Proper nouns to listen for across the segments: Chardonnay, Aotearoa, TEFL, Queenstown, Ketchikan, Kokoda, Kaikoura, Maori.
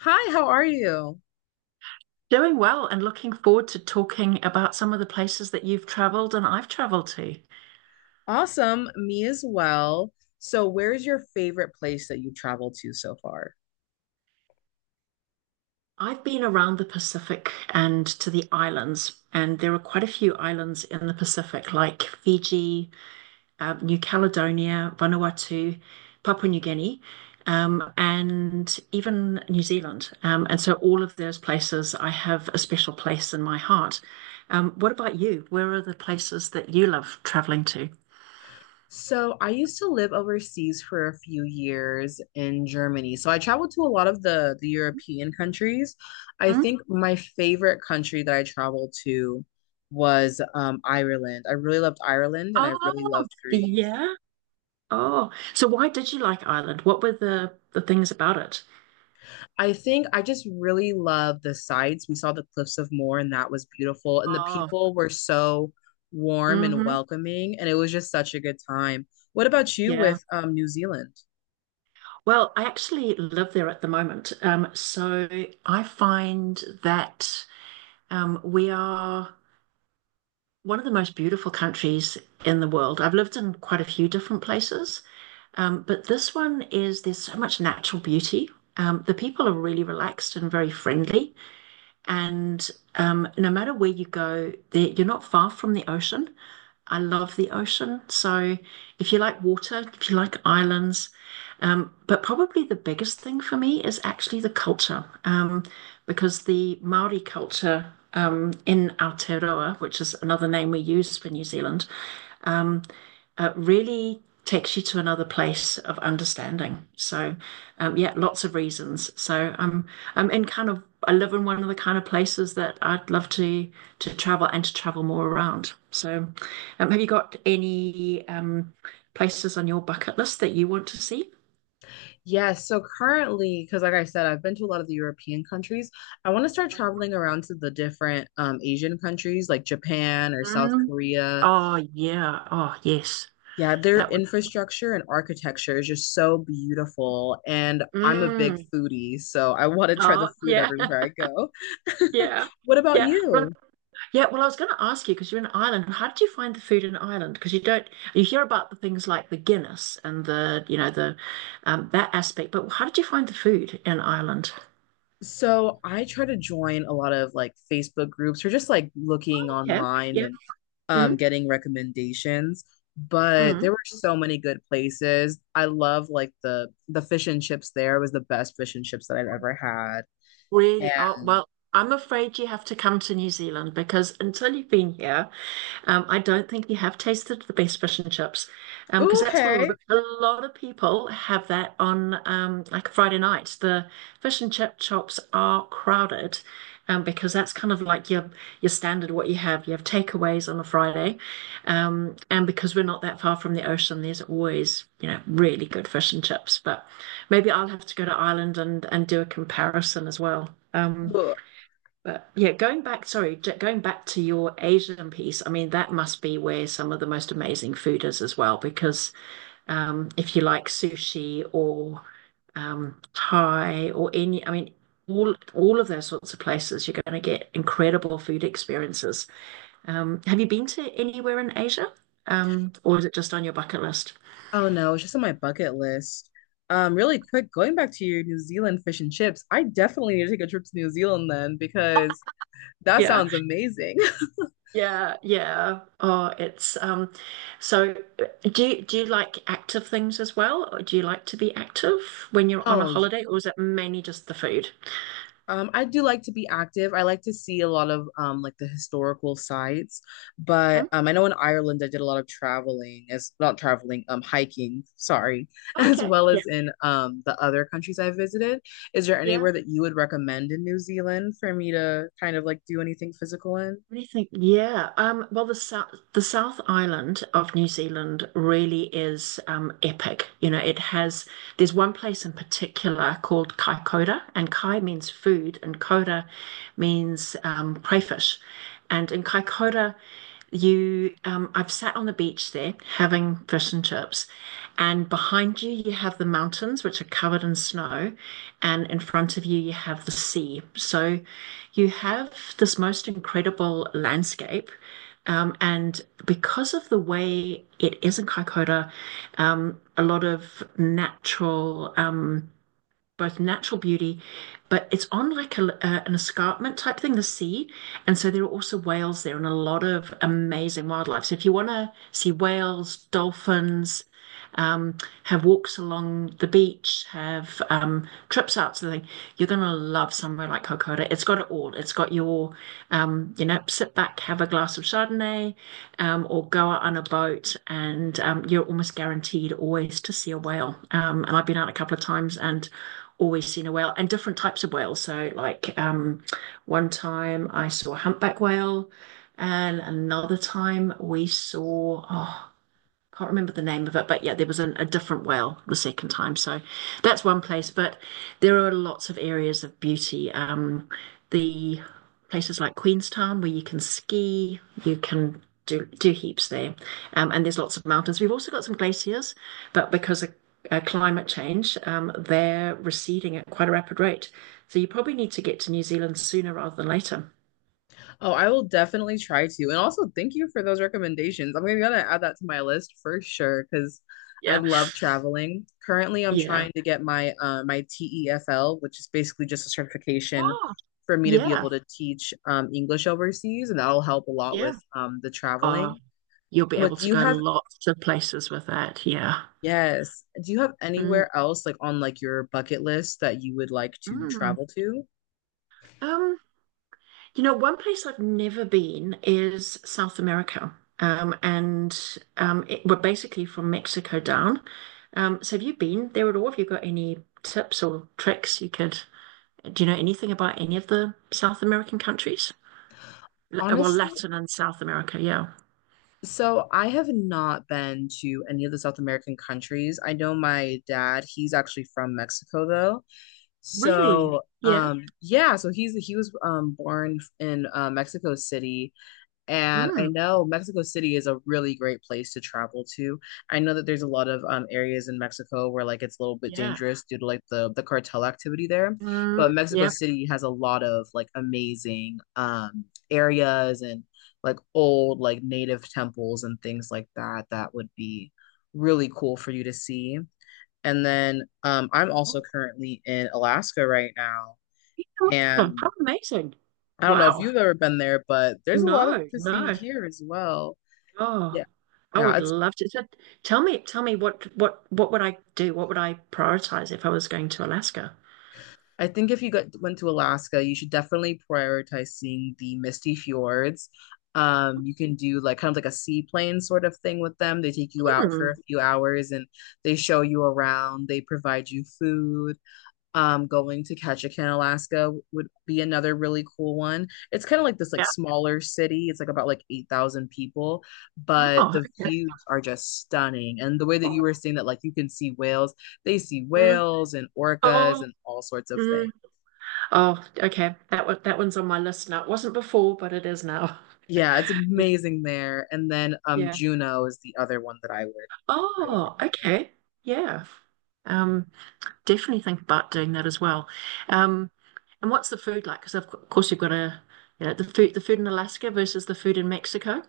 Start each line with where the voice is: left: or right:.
left: Hi, how are you?
right: Doing well and looking forward to talking about some of the places that you've traveled and I've traveled to.
left: Awesome, me as well. So, where's your favorite place that you traveled to so far?
right: I've been around the Pacific and to the islands, and there are quite a few islands in the Pacific, like Fiji, New Caledonia, Vanuatu, Papua New Guinea, and even New Zealand. All of those places, I have a special place in my heart. What about you? Where are the places that you love traveling to?
left: So, I used to live overseas for a few years in Germany. So, I traveled to a lot of the European countries. I
right: Hmm?
left: think my favorite country that I traveled to was Ireland. I really loved Ireland and
right: Oh,
left: I really loved Greece.
right: yeah. Oh, so why did you like Ireland? What were the things about it?
left: I think I just really love the sights. We saw the Cliffs of Moher, and that was beautiful. And the
right: Oh,
left: people were so warm and
right: hmm.
left: welcoming, and it was just such a good time. What about you
right: Yeah.
left: with New Zealand?
right: Well, I actually live there at the moment. So I find that we are one of the most beautiful countries in the world. I've lived in quite a few different places, but this one is there's so much natural beauty. The people are really relaxed and very friendly. And no matter where you go, there, you're not far from the ocean. I love the ocean. So if you like water, if you like islands, but probably the biggest thing for me is actually the culture, because the Maori culture in Aotearoa, which is another name we use for New Zealand, really takes you to another place of understanding. Yeah, lots of reasons. So I'm in kind of I live in one of the kind of places that I'd love to travel and to travel more around. Have you got any places on your bucket list that you want to see?
left: Yes, so currently, because like I said, I've been to a lot of the European countries. I want to start traveling around to the different Asian countries like Japan or South
right: Mm.
left: Korea.
right: Oh, yeah. Oh, yes.
left: Yeah, their
right: That would.
left: infrastructure and architecture is just so beautiful. And I'm a big
right: Mm.
left: foodie, so I want to try the
right: Oh,
left: food
right: yeah,
left: everywhere I go.
right: yeah,
left: What about
right: yeah. Well,
left: you?
right: Yeah, well, I was going to ask you because you're in Ireland. How did you find the food in Ireland? Because you don't you hear about the things like the Guinness and the you know the that aspect, but how did you find the food in Ireland?
left: So I try to join a lot of like Facebook groups or just like looking
right: Okay.
left: online
right: Yeah.
left: and
right: Mm,
left: getting recommendations. But there
right: mm.
left: were so many good places. I love like the fish and chips. There was the best fish and chips that I've ever had.
right: Really? Oh,
left: And
right: well, I'm afraid you have to come to New Zealand because until you've been here, I don't think you have tasted the best fish and chips, because
left: Ooh,
right: that's what a lot
left: okay.
right: of a lot of people have that on like Friday night. The fish and chip shops are crowded, because that's kind of like your standard what you have. You have takeaways on a Friday, and because we're not that far from the ocean, there's always you know really good fish and chips. But maybe I'll have to go to Ireland and do a comparison as well. But yeah, going back, sorry, going back to your Asian piece, I mean, that must be where some of the most amazing food is as well, because if you like sushi or Thai or any, I mean, all of those sorts of places, you're going to get incredible food experiences. Have you been to anywhere in Asia? Or is it just on your bucket list?
left: Oh no, it's just on my bucket list. Really quick, going back to your New Zealand fish and chips, I definitely need to take a trip to New Zealand then because that
right: Yeah.
left: sounds amazing.
right: Yeah, yeah. Oh, it's so do you, like active things as well? Or do you like to be active when you're on a
left: Oh, y-
right: holiday, or is it mainly just the food?
left: I do like to be active. I like to see a lot of like the historical sites,
right: Hmm?
left: but I know in Ireland I did a lot of traveling as not traveling, hiking, sorry, as
right: Okay.
left: well
right: Yeah.
left: as in the other countries I visited. Is there
right: Yeah.
left: anywhere that you would recommend in New Zealand for me to kind of like do anything physical in?
right: Anything, yeah. Well, the South Island of New Zealand really is epic. You know, it has, there's one place in particular called Kai Koura, and Kai means food, and Koura means crayfish. And in Kai Koura, you, I've sat on the beach there having fish and chips, and behind you, you have the mountains, which are covered in snow and in front of you you have the sea. So you have this most incredible landscape. And because of the way it is in Kaikoura, a lot of natural both natural beauty, but it's on like a, an escarpment type thing, the sea. And so there are also whales there and a lot of amazing wildlife. So if you want to see whales, dolphins, um, have walks along the beach, have trips out to the thing, you're going to love somewhere like Kokoda. It's got it all. You know, sit back, have a glass of Chardonnay, or go out on a boat, and you're almost guaranteed always to see a whale. And I've been out a couple of times and always seen a whale and different types of whales. One time I saw a humpback whale, and another time we saw, oh, can't remember the name of it, but yeah, there was an, a different whale the second time. So that's one place, but there are lots of areas of beauty. The places like Queenstown where you can ski, you can do heaps there, and there's lots of mountains. We've also got some glaciers, but because of climate change, they're receding at quite a rapid rate. So you probably need to get to New Zealand sooner rather than later.
left: Oh, I will definitely try to. And also, thank you for those recommendations. I'm gonna gotta add that to my list for sure because I. Yeah,
right: Yeah,
left: love traveling. Currently, I'm
right: yeah.
left: trying to get my TEFL, which is basically just a certification
right: Oh,
left: for me to be
right: yeah,
left: able to teach English overseas, and that'll help a lot
right: yeah.
left: with the
right: Oh,
left: traveling.
right: you'll be
left: But
right: able
left: do
right: to
left: you
right: go
left: have,
right: lots of places with that. Yeah.
left: Yes, do you have
right: Mm.
left: anywhere else like on like your bucket list that you would like to
right: Mm.
left: travel to?
right: Um, you know, one place I've never been is South America. And It, we're basically from Mexico down. So have you been there at all? Have you got any tips or tricks you could, do you know anything about any of the South American countries? Well,
left: Honestly,
right: Latin and South America, yeah.
left: so I have not been to any of the South American countries. I know my dad, he's actually from Mexico though.
right: Really?
left: So
right: Yeah.
left: yeah, so he was born in Mexico City, and I
right: Mm,
left: know Mexico City is a really great place to travel to. I know that there's a lot of areas in Mexico where like it's a little bit
right: yeah.
left: dangerous due to like the cartel activity there,
right: Mm,
left: but Mexico
right: yeah.
left: City has a lot of like amazing areas and like old like native temples and things like that that would be really cool for you to see. And then I'm
right: Oh,
left: also currently in Alaska right now,
right: yeah, awesome.
left: and
right: How amazing.
left: I don't know if
right: Wow.
left: you've ever been there, but there's a lot of
right: No,
left: to see
right: no.
left: here as well. Yeah,
right: Oh, I
left: yeah,
right: would
left: it's
right: love to. So tell me what would I do? What would I prioritize if I was going to Alaska?
left: I think if you got went to Alaska, you should definitely prioritize seeing the misty fjords. You can do like kind of like a seaplane sort of thing with them. They take you out for a
right: Hmm.
left: few hours and they show you around, they provide you food. Going to Ketchikan, Alaska would be another really cool one. It's kind of like this like
right: Yeah.
left: smaller city. It's like about like 8,000 people, but
right: Oh,
left: the
right: okay.
left: views are just stunning. And the way that you
right: Oh,
left: were saying that like you can see whales, they see
right: mm,
left: whales and orcas
right: oh,
left: and all sorts of
right: mm.
left: things.
right: Oh, okay. That one, that one's on my list now. It wasn't before, but it is now.
left: Yeah, it's amazing there. And then
right: Yeah.
left: Juneau is the other one that I would
right: Oh, okay. Yeah. Um, Definitely think about doing that as well. Um, and what's the food like? Because of course you've got a, you know, the food in Alaska versus the food in Mexico.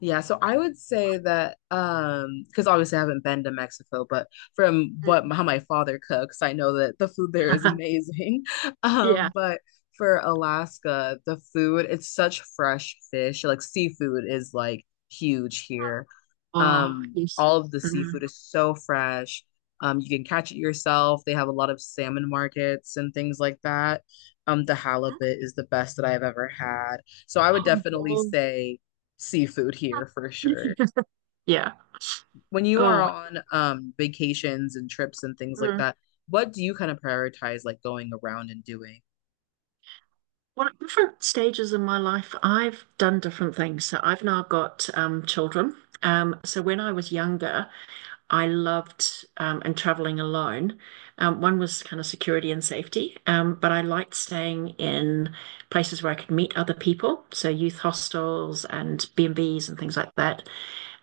left: Yeah, so I would say that because obviously I haven't been to Mexico, but from what
right: Mm.
left: how my father cooks, I know that the food there is amazing.
right: Yeah.
left: But for Alaska, the food, it's such fresh fish. Like seafood is like huge here.
right: Oh, yes.
left: All of the
right: Mm.
left: seafood is so fresh. You can catch it yourself. They have a lot of salmon markets and things like that. The halibut is the best that I've ever had. So I would definitely
right: Oh,
left: say seafood here for
right: oh.
left: sure.
right: Yeah.
left: When you are
right: Oh,
left: on vacations and trips and things like
right: mm.
left: that, what do you kind of prioritize like going around and doing?
right: Well, at different stages in my life, I've done different things. So I've now got children. So when I was younger, I loved and traveling alone. One was kind of security and safety, but I liked staying in places where I could meet other people. So youth hostels and B&Bs and Bs and things like that.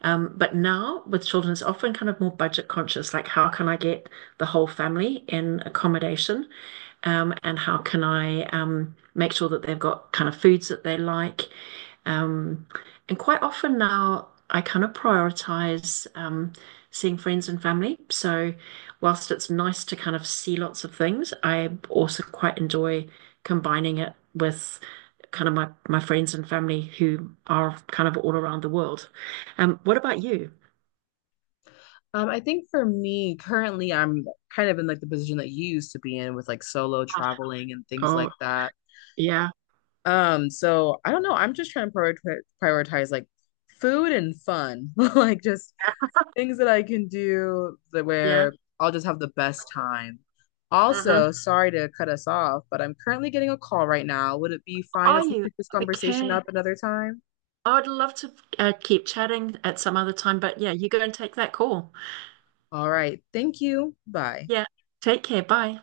right: But now with children, it's often kind of more budget conscious, like how can I get the whole family in accommodation? And how can I make sure that they've got kind of foods that they like? Um, and quite often now, I kind of prioritize seeing friends and family. So, whilst it's nice to kind of see lots of things, I also quite enjoy combining it with kind of my friends and family who are kind of all around the world. What about you?
left: I think for me, currently I'm kind of in like the position that you used to be in with like solo
right: Ah,
left: traveling and things
right: oh,
left: like that.
right: yeah.
left: So I don't know. I'm just trying to prioritize like food and fun, like just things that I can do that
right: Yeah.
left: where I'll just have the best time.
right: Hmm.
left: Also, sorry to cut us off, but I'm currently getting a call right now. Would it be fine if
right: Are
left: we
right: you?
left: pick this conversation
right: Okay.
left: up another time?
right: I would love to keep chatting at some other time, but yeah, you go and take that call.
left: All right. Thank you. Bye.
right: Yeah. Take care. Bye.